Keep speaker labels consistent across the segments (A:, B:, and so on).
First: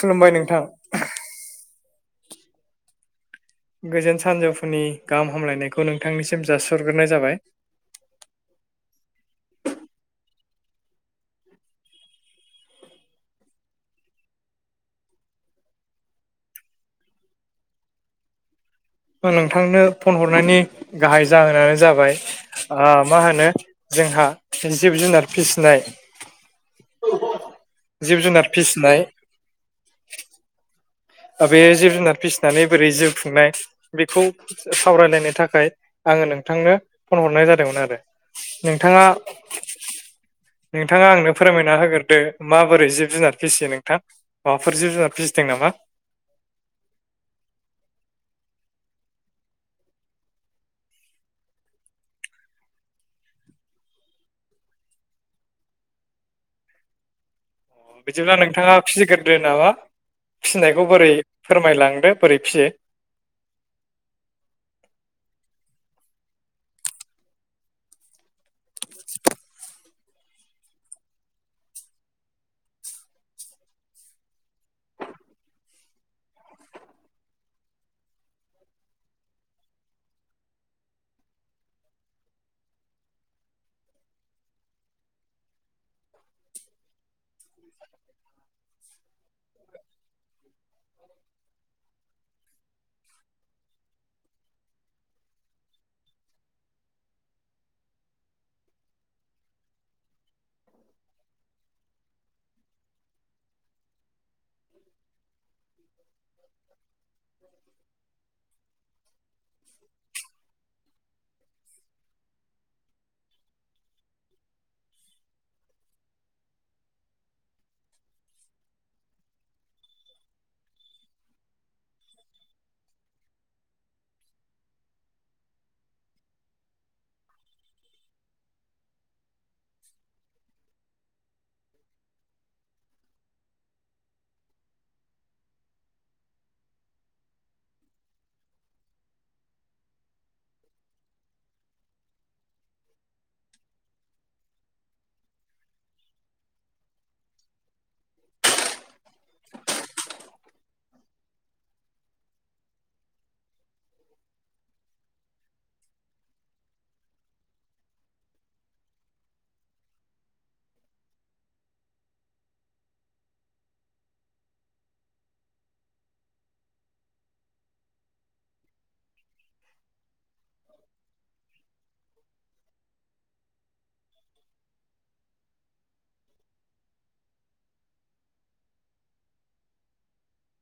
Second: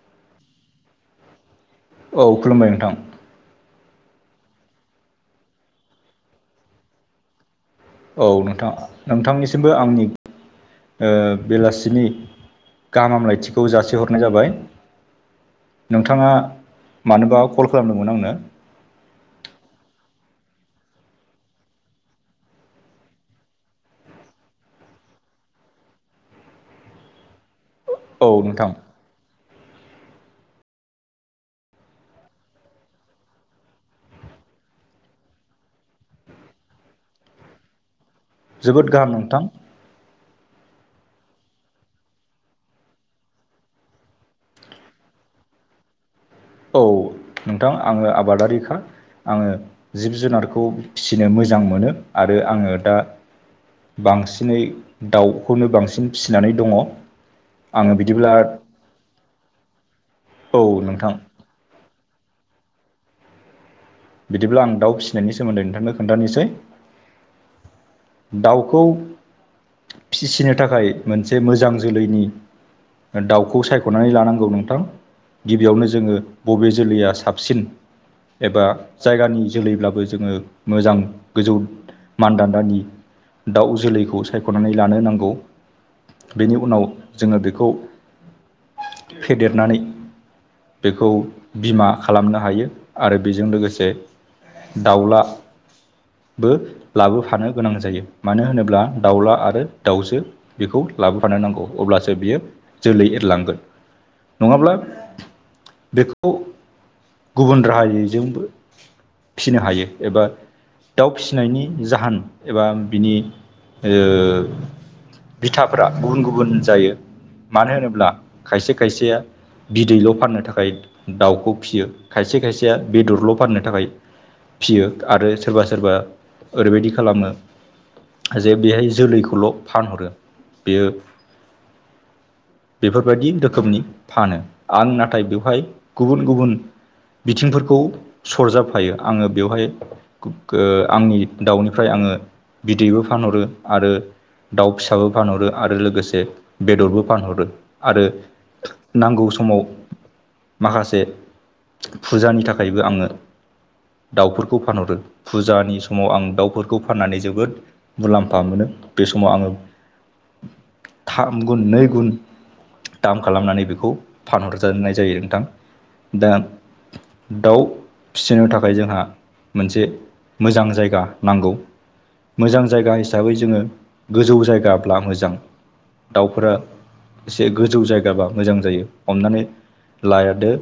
A: खुलुमबाय नोंथां।
B: औ खुलुमबाय नोंथां।
A: गोजोन सानजौफुनि गाहाम हामलायनायखौ नोंथांनिसिम जासिहरग्रोनाय जाबाय।
B: औ नोंथां नोंथांनिसिमबो आंनि बेलासिनि गाहाम हामलायथिखौ जासिहरनाय जाबाय। नोंथाङा मानोबा कल खालामदोंमोन आंनो?
A: नोंथांनो फन हरनायनि गाहाय जाहोनानो जाबाय मा होनो जोंहा जिब जुनार फिसिनाय जिब
B: औ
A: जुनार
B: नोंथां
A: फिसिनाय बे जिब जुनार फिसिनानै बोरै जिउ खुंनाय बेखौ सावरायलायनो थाखाय आङो नोंथांनो फन हरनाय जादोंमोन आरो।
B: जोबोद
A: नोंथाङा।
B: गाहाम नोंथां
A: नोंथाङा आंनो फोरमायना होग्रोदो माबोरै जिब जुनार फिसियो नोंथां। माबाफोर जिब जुनार फिसिदों नामा।
B: औ नोंथां आङो आबादारिखा आङो जिब जुनारखौ फिसिनो मोजां मोनो आरो आङो दा बांसिनै दाउखौनो बांसिन फिसिनानै दङ
A: बिदिब्ला नोंथाङा फिसिग्रोदो नामा
B: औ
A: फिसिनायखौ बोरै
B: नोंथां
A: फोरमायलांदो बोरै फिसियो।
B: बिदिब्ला आं दउ फिसिनायनि सोमोन्दै नोंथांनो खोन्थानोसै। दाउखौ। फिसिनो थाखाय मोनसे मोजां जोलैनि दाउखौ सायख'नानै लानांगौ नोंथां। गिबियावनो जोङो बबे जोलैया साबसिन एबा जायगानि जोलैब्लाबो जोङो मोजां गोजौ मानदान्दानि दाउ जोलैखौ सायख'नानै लानो नांगौ बेनि उनाव जोङो बेखौ
A: [inaudible]
B: फेदेरनानै बेखौ बिमा खालामनो हायो आरो बेजों लोगोसे दाउला बो लाबोफानो गोनां जायो मानो होनोब्ला दाउला आरो दाउजो बेखौ लाबोफानो नांगौ अब्लासो बियो जोलै एरलांगोन नङाब्ला बेखौ गुबुन राहायजोंबो फिसिनो हायो एबा दाउ फिसिनायनि जाहोन एबा बिनि ओ बिथाफोरा गुबुन गुबुन जायो मानो होनोब्ला खायसे खायसेया बिदैल' फाननो थाखाय दाउखौ फियो खायसे खायसेया बेदरल' फाननो थाखाय फियो आरो सोरबा सोरबा ओरैबायदि खालामो जे बेहाय जोलैखौल' फानहरो बेयो
A: [unintelligible]
B: बेफोरबायदि रोखोमनि फानो आं नाथाय बेवहाय गुबुन गुबुन बिथिंफोरखौ सरजाबफायो आङो बेवहाय आंनि दाउनिफ्राय आङो बिदैबो फानहरो आरो दाउ फिसाबो फानहरो आरो लोगोसे बेदरबो फानहरो आरो नांगौ समाव माखासे फुजानि थाखायबो आङो दाउफोरखौ फानहरो फुजानि समाव आं दाउफोरखौ फाननानै जोबोद मुलाम्फा मोनो बे समाव आङो थाम गुन नै गुन दाम खालामनानै बेखौ फानहरजानाय जायो नोंथां दा दाउ फिसिनो थाखाय जोंहा मोनसे मोजां जायगा नांगौ। मोजां जायगा हिसाबै जोङो गोजौ जायगाब्ला मोजां दाउफोरा एसे गोजौ जायगाबा मोजां जायो हमनानै लादो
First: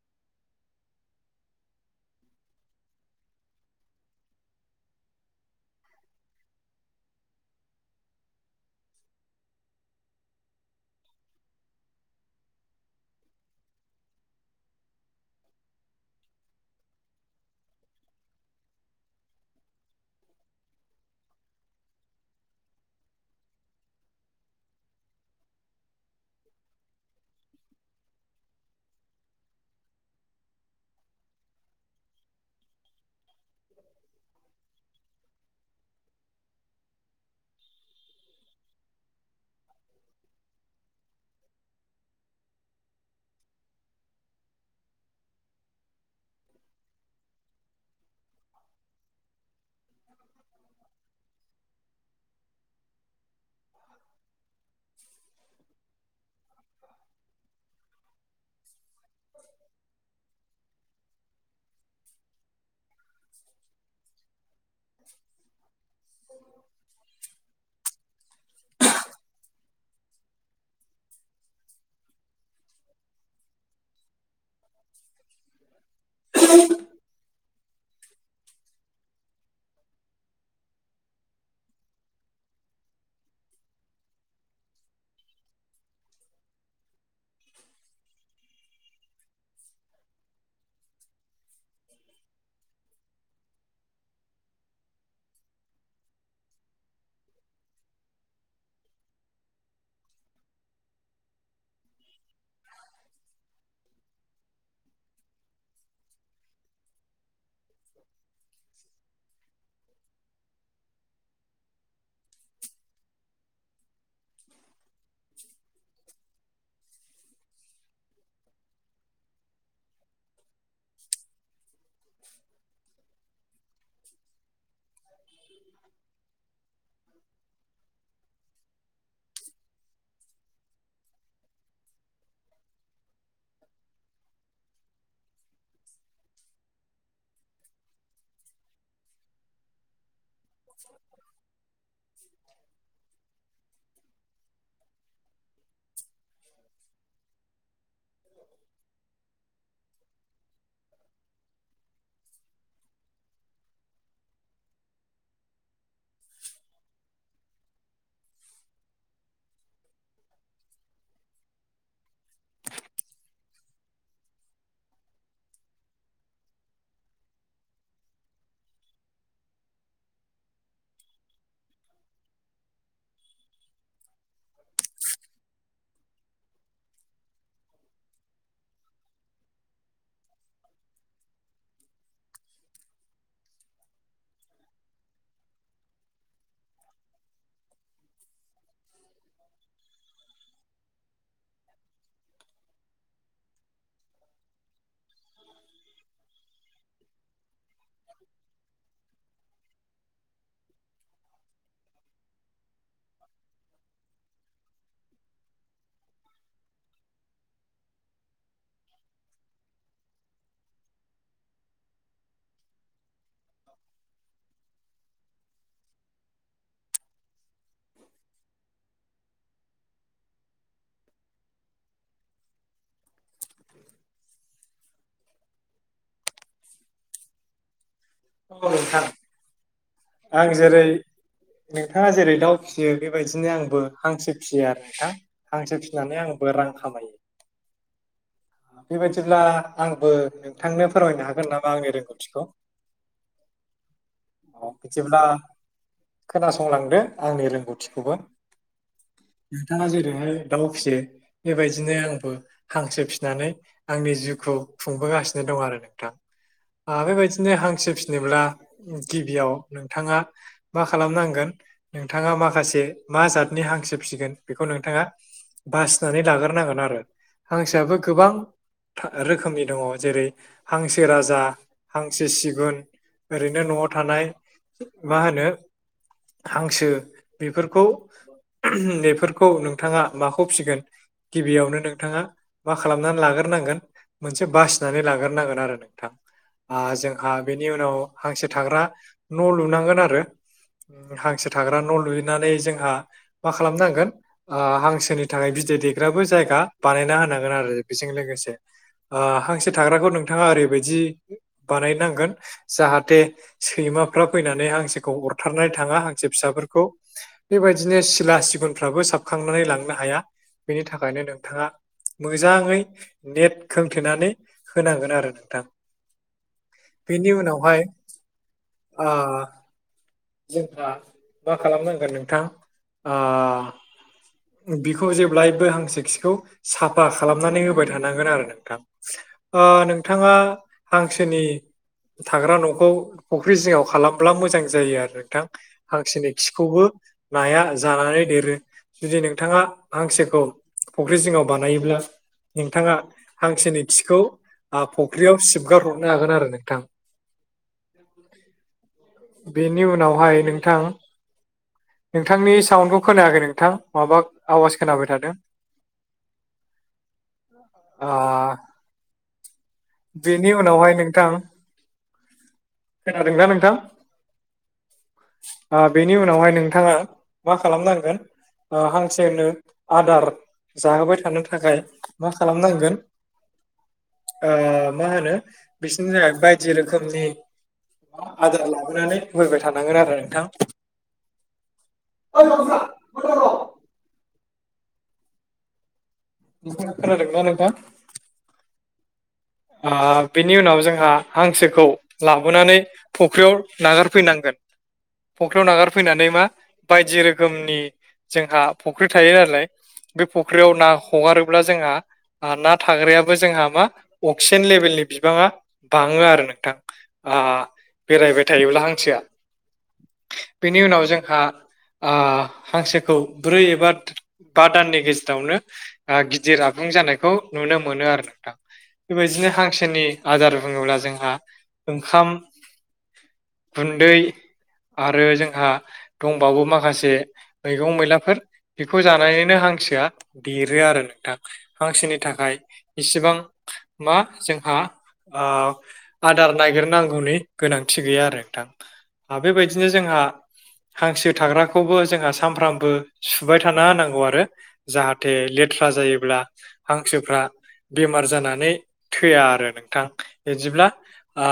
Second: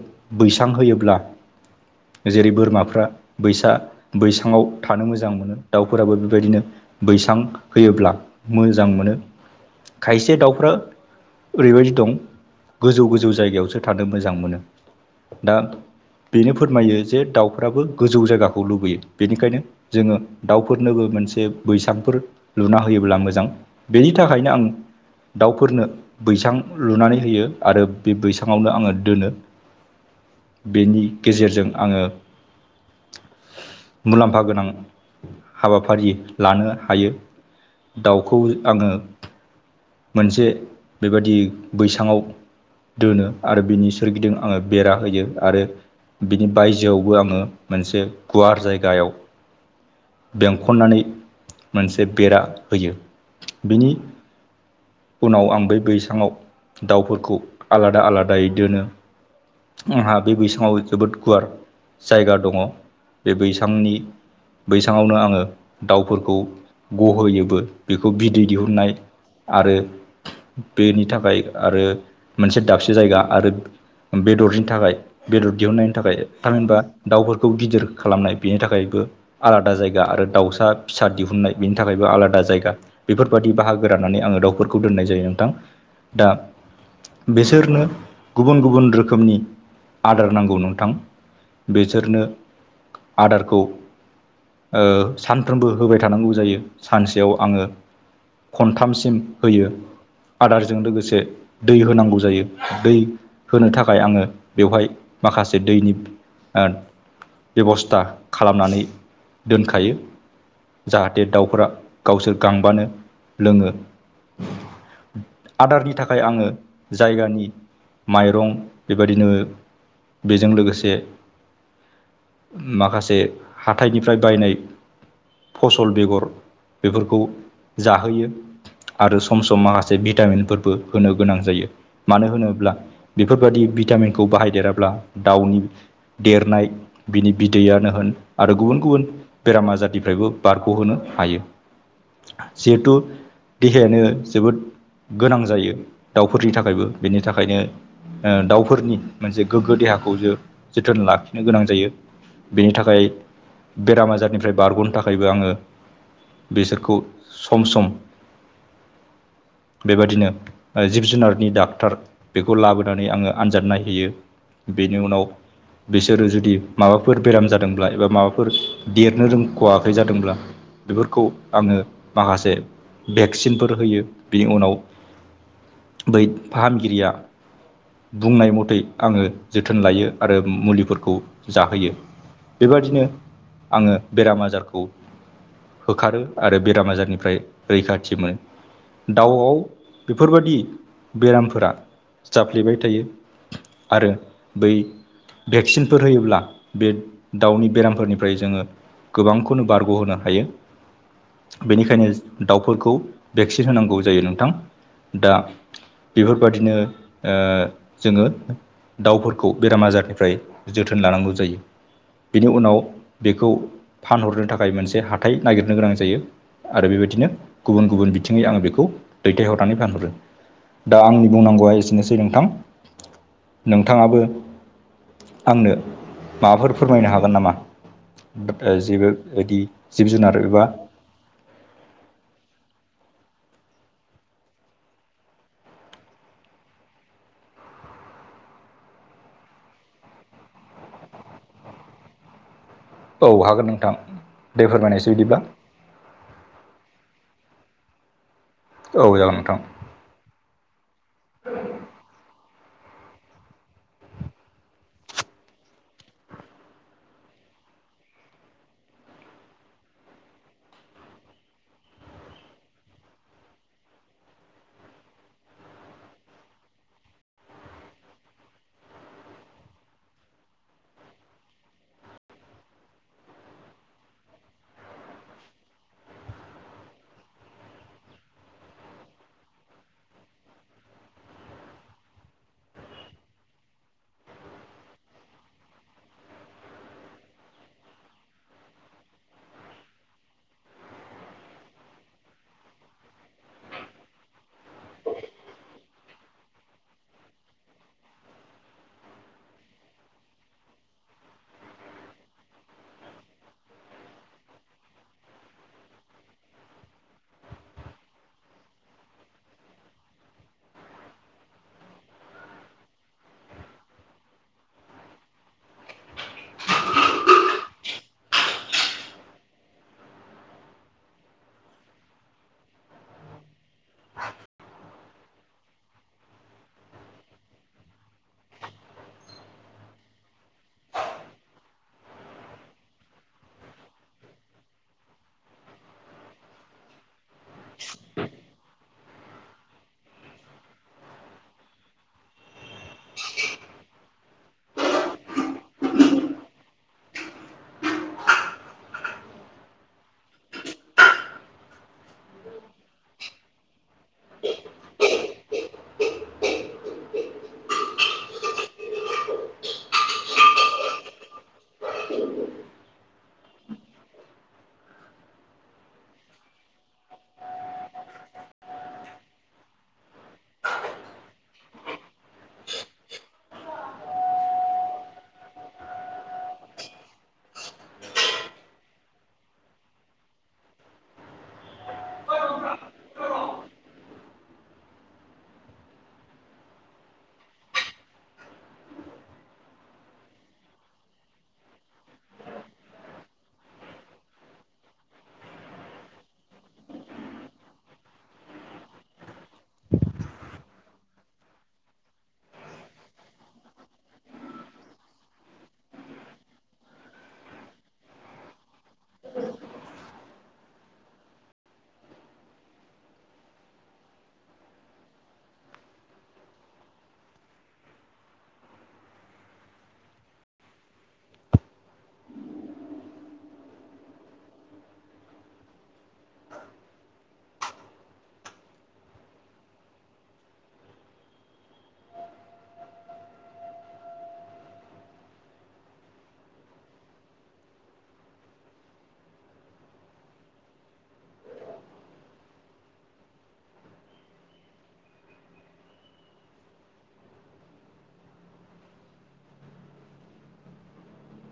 B: बैसां होयोब्ला जेरै बोरमाफ्रा बैसा बैसाङाव थानो मोजां मोनो दाउफोराबो बेबायदिनो बैसां होयोब्ला मोजां मोनो खायसे दाउफ्रा ओरैबायदि दं गोजौ गोजौ जायगायावसो थानो मोजां मोनो दा बेनो फोरमायो जे दाउफोराबो गोजौ जायगाखौ लुबैयो बेनिखायनो जोङो दाउफोरनोबो मोनसे बैसांफोर लुना होयोब्ला मोजां। बेनि थाखायनो आं दाउफोरनो बैसां लुनानै होयो आरो बे बैसाङावनो आङो दोनो। बेनि गेजेरजों आङो मुलाम्फा गोनां हाबाफारि लानो हायो दाउखौ आङो मोनसे बेबादि बैसाङाव दोनो आरो बिनि सोरगिदिं आङो बेरा होयो आरो बिनि बायजोआवबो आङो मोनसे गुवार जायगायाव बेंखननानै मोनसे बेरा होयो। बेनि उनाव आं बै बैसाङाव दाउफोरखौ आलादा आलादायै दोनो। आंहा बे बैसाङाव जोबोद गुवार जायगा दङ बे बैसांनि बैसाङावनो आङो दाउफोरखौ गहोयोबो। बेखौ बिदै दिहुननाय आरो बेनि थाखाय आरो मोनसे दाबसे जायगा आरो बेदरनि थाखाय बेदर दिहुननाय थाखाय थामहिनबा दाउफोरखौ गिदिर खालामनाय बेनि थाखायबो आलादा जायगा आरो दाउसा फिसा दिहुननाय बेनि थाखायबो आलादा जायगा बेफोरबायाददि बाहागो रान्नानै आङो दाउफोरखौ दोननाय जायो नोंथां। दा बेसोरनो गुबुन गुबुन रोखोमनि आदार नांगौ नं थां बेसोरनो आदारखौ सानफ्रोमबो होबाय थानांगौ जायो सानसेयाव आङो खनथामसिम होयो। आदारजों लोगोसे दै होनांगौ जायो दै होनो थाखाय आङो बेवहाय माखासे दैनि बेब'स्था खालामनानै दोनखायो। जाहाथे दाउफोरा गावसोर गांबानो लोङो। आदारनि थाखाय आङो जायगानि माइरं बेबायदिनो बेजों लोगोसे माखासे हाथाइनिफ्राय बायनाय फसल बेगर बेफोरखौ जाहोयो। आरो सम सम माखासे भिटामिनफोरबो होनो गोनां जायो मानो होनोब्ला। बिफोरबादि भिटामिनखौ बाहायदेराब्ला दाउनि देरनाय बिनि बिदैयानो होन आरो गुबुन गुबुन बेराम आजारनिफ्रायबो बारग'होनो हायो। जिहेथु देहायानो जोबोद गोनां जायो दाउफोरनि थाखायबो। बेनि थाखायनो ओ दाउफोरनि मोनसे गोग्गो देहा खौ जो-जोथोन लाखिनो गोनां जायो बेनि थाखाय बेराम आजारनिफ्राय बारग'नो थाखायबो आङो बेसोरखौ सम सम
A: [inaudible]
B: बेबादिनो ओ जिब जुनारनि डाक्टार बेखौ लाबोनानै आङो आनजाद नायहैयो। बेनि उनाव बिसोरो जुदि माबाफोर बेराम जादोंब्ला एबा माबाफोर देरनो रोंख'वाखै जादोंब्ला बेफोरखौ आङो माखासे भेक्सिनफोर होयो बेनि उनाव बै फाहामगिरिया बुंनाय मथै आङो जोथोन लायो आरो मुलिफोरखौ जाहोयो। बेबादिनो आङो बेराम आजारखौ होखारो आरो बेराम आजारनिफ्राय रैखाथि मोनो। दाउआव बेफोरबायादि बेरामफोरा जाफ्लेबाय थायो। आरो बै भेक्सिनफोर होयोब्ला बे दाउनि बेरामफोरनिफ्राय जोङो गोबांखौनो बारग' होनो हायो। बेनिखायनो दाउफोरखौ भेक्सिन होनांगौ जायो नोंथां दा बिफोरबादिनो जोङो दाउफोरखौ बेराम आजारनिफ्राय जोथोन लानांगौ जायो। बेनि उनाव बेखौ फानहरनो थाखाय मोनसे हाथाय नागिरनो गोनां जायो। आरो बेबायदिनो गुबुन गुबुन बिथिङै आङो बेखौ दैथायहरनानै फानहरो। दा आंनि बुंनांगौआ एसेनोसै नोंथां नोंथाङाबो आंनो माबाफोर फोरमायनो हागोन नामा
A: औ नोंथां
B: जेबो [unintelligible]
A: आं
B: एबा
A: जेरै नोंथाङा जेरै दाउ फिसियो बेबायदिनो आंबो हांसो फिसियो आरो नोंथां। हांसो फिनानै आंबो रां खामायो। बेबादिब्ला आंबो नोंथांनो फोरमायनो हागोन नामा आंनि रोंगौथिखौ?
B: औ हागोन नोंथां।
A: औ
B: दे फोरमायनायसै
A: बिदिब्ला खोनासंलांदो आंनि रोंगौथिखौबो।
B: औ जागोन नोंथां
A: नोंथाङा जेरैहाय दाउ फियो बेबायदिनो आंबो हांसो फिसिनानै आंनि जिउखौ खुंबोगासिनो दं आरो नोंथां। ओ बेबायदिनो हांसो फिनोब्ला गिबियाव नोंथाङा मा खालामनांगोन नोंथाङा माखासे मा जादनि हांसो फिसिगोन बेखौ नोंथाङा बासिनानै लाग्रोनांगोन आरो हांसोयाबो गोबां रोखोमनि दङ जेरै हांसो राजा हांसो सिगुन ओरैनो न'आव थानाय मा होनो? हांसो बेफोरखौ बेफोरखौ नोंथाङा माखौ फिगोन गिबियावनो नोंथाङा मा खालामनानै लाग्रोनांगोन मोनसे बासिनानै लाग्रोनांगोन आरो नोंथां ओ जोंहा बेनि उनाव हांसो थाग्रा न' लुनांगोन आरो हांसो थाग्रा न' लुनानै जोंहा मा खालामनांगोन ओ हांसोनि थाखाय बिदै दैग्राबो जायगा बानायना होनांगोन आरो बेजों लोगोसे ओ हांसो थाग्राखौ नोंथाङा ओरैबायदि बानायनांगोन जाहाथे सैमा फ्रा फैनानै हांसोखौ अरथारनाय थाङा हांसो फिसाफोरखौ बेबायदिनो सिला सिगुनफ्राबो साबखांनानै लांनो हाया बेनि थाखायनो नोंथाङा मोजाङै नेट खोंथेनानै होनांगोन आरो नोंथां बेनि उनावहाय ओ। जोंहा मा खालामनांगोन नोंथां ओ बिखौ जेब्लायबो हांसोखिखौ साफा खालामनानै होबाय थानांगोन आरो नोंथां। ओ नोंथाङा हांसोनि थाग्रा न'खौ फुख्रि जिङाव खालामब्ला मोजां जायो आरो नोंथां हांसोनि खिखौबो नाया जानानै देरो जुदि नोंथाङा हांसोखौ फुख्रि जिङाव बानायोब्ला नोंथाङा हांसोनि खिखौ ओ फुख्रियाव सिबगार हरनो हागोन आरो नोंथां। [inaudible] बेनि उनावहाय नोंथां नोंथांनि साउन्डखौ खोनायाखै नोंथां माबा आवाज खोनाबाय थादों [inaudible] ओ बेनि उनावहाय नोंथां खोनादों दा नोंथां ओ बेनि उनावहाय नोंथाङा मा खालामनांगोन हांसोनो आदार जाहोबाय थानो थाखाय मा खालामनांगोन मा होनो बिसनि थाखाय बायदि रोखोमनि आदार लाबोनानै फैबाय थानांगोन आरो नोंथां नोंथांङा खोनादों ना नोंथां। ओ बिनि उनाव जोंहा हांसोखौ लाबोनानै फुख्रियाव नागारफैनांगोन फख्रियाव नागारफैनानै मा बायदि रोखोमनि जोंहा फख्रि थायो नालाय बे फुख्रियाव ना हगारोब्ला जोंहा ना थाग्रायाबो जोंहा मा अक्सिजेन लेभेलनि बिबाङा बाङो आरो नोंथां ओ बेरायबाय थायोब्ला [unintelligible] बिनि उनाव जोंहा ओ हांसोखौ ब्रै एबा बा दाननि गेजेरावनो ओ गिदिर आबुं जानायखौ नुनो मोनो आरो नोंथां। बेबायदिनो हांसोनि आदार बुङोब्ला जोंहा ओंखाम गुन्दै आरो जोंहा दंबाबो माखासे मैगं मैलाफोर बेखौ जानानैनो हांसोआ देरो आरो नोंथां हांसोनि थाखाय इसिबां मा जोंहा ओ आदार ननायागिरनांगौनि गोनांथि गैया आरो नोंथां बेबायदिनो जोंहा हांसो थाग्राखौबो जोंहा सानफ्रामबो सुबाय थाना होनांगौ आरो जाहाथे लेथ्रा जायोब्ला हांसोफ्रा बेमार जानानै थैया आरो नोंथां बिदिब्ला आ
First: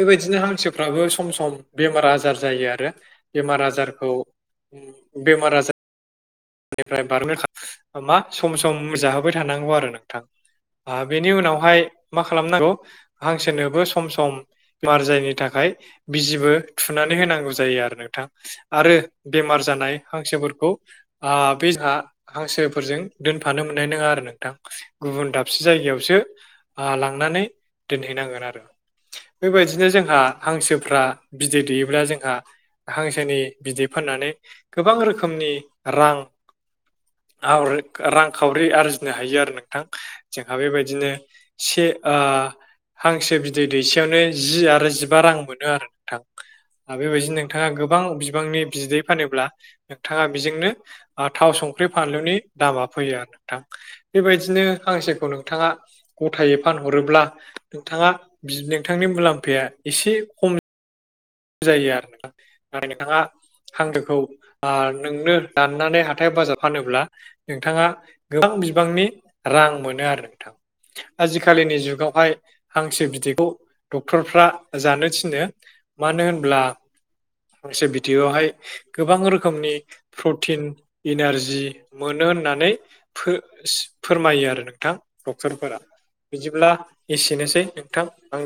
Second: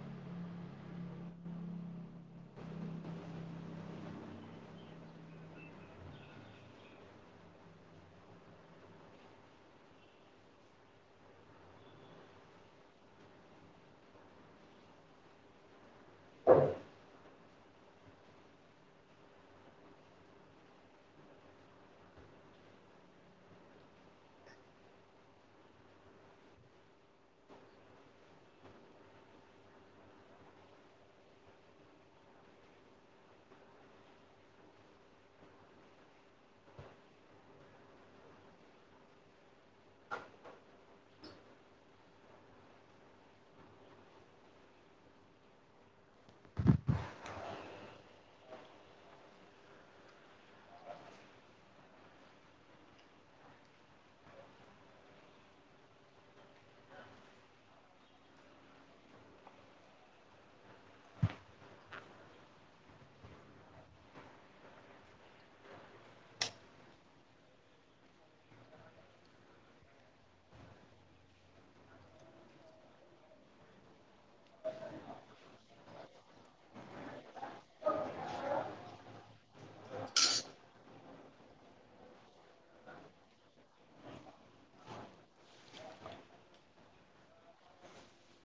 A: बेबायदिनो हांसोफ्राबो सम सम बेमार आजार जायो आरो बेमार आजारखौ बेमार आजार बेनिफ्राय बार [unintelligible] मा सम सम जाहोबाय थानांगौ आरो नोंथां। आ बेनि उनावहाय मा खालामनांगौ हांसोनोबो सम सम मार जायनि थाखाय बिजिबो थुनानै होनांगौ जायो आरो नोंथां। आरो बेमार जानाय हांसोफोरखौ ओ बे जोहा हांसोफोरजों दोनफानो मोननाय नङा आरो नोंथां। गुबुन दाबसे जायगायावसो लांनानै दोनहैनांगोन आरो। बेबायदिनो जोंहा हांसोफ्रा बिदै दैयोब्ला जोंहा हांसोनि बिदै फाननानै गोबां रोखोमनि रां आवरि रांखावरि आरजिनो हायो आरो नोंथां। जोंहा बेबायदिनो से ओ हांसो बिदै दैसेयावनो जि आरो जिबा रां मोनो आरो नोंथां। आरो बेबायदिनो नोंथाङा गोबां बिबांनि बिदै फानोब्ला, नोंथाङा बेजोंनो आं थाव संख्रि फानलुनि दामा फैयो आरो नोंथां। बेबायदिनो हांसोखौ नोंथाङा गथायै फानहरोब्ला नोंथाङा बि नोंथांनि मुलाम्फाया एसे खम जायो आरोना। नाथाय नोंथाङा हांसोखौ नोंनो दाननानै हाथाय बाजाराव फानोब्ला नोंथाङा गोबां बिबांनि रां मोनो आरो नोंथां। आजिखालिनि जुगावहाय हांसो बिदैखौ डक्टरफ्रा जानो थिनो। मानो होनब्ला हांसो बिदयावहाय गोबां रोखोमनि प्रटिन, इनारजि मोनो होननानै फो-फोरमायो आरो नोंथां डक्टरफोरा। बिदिब्ला एसेनोसै नोंथां आं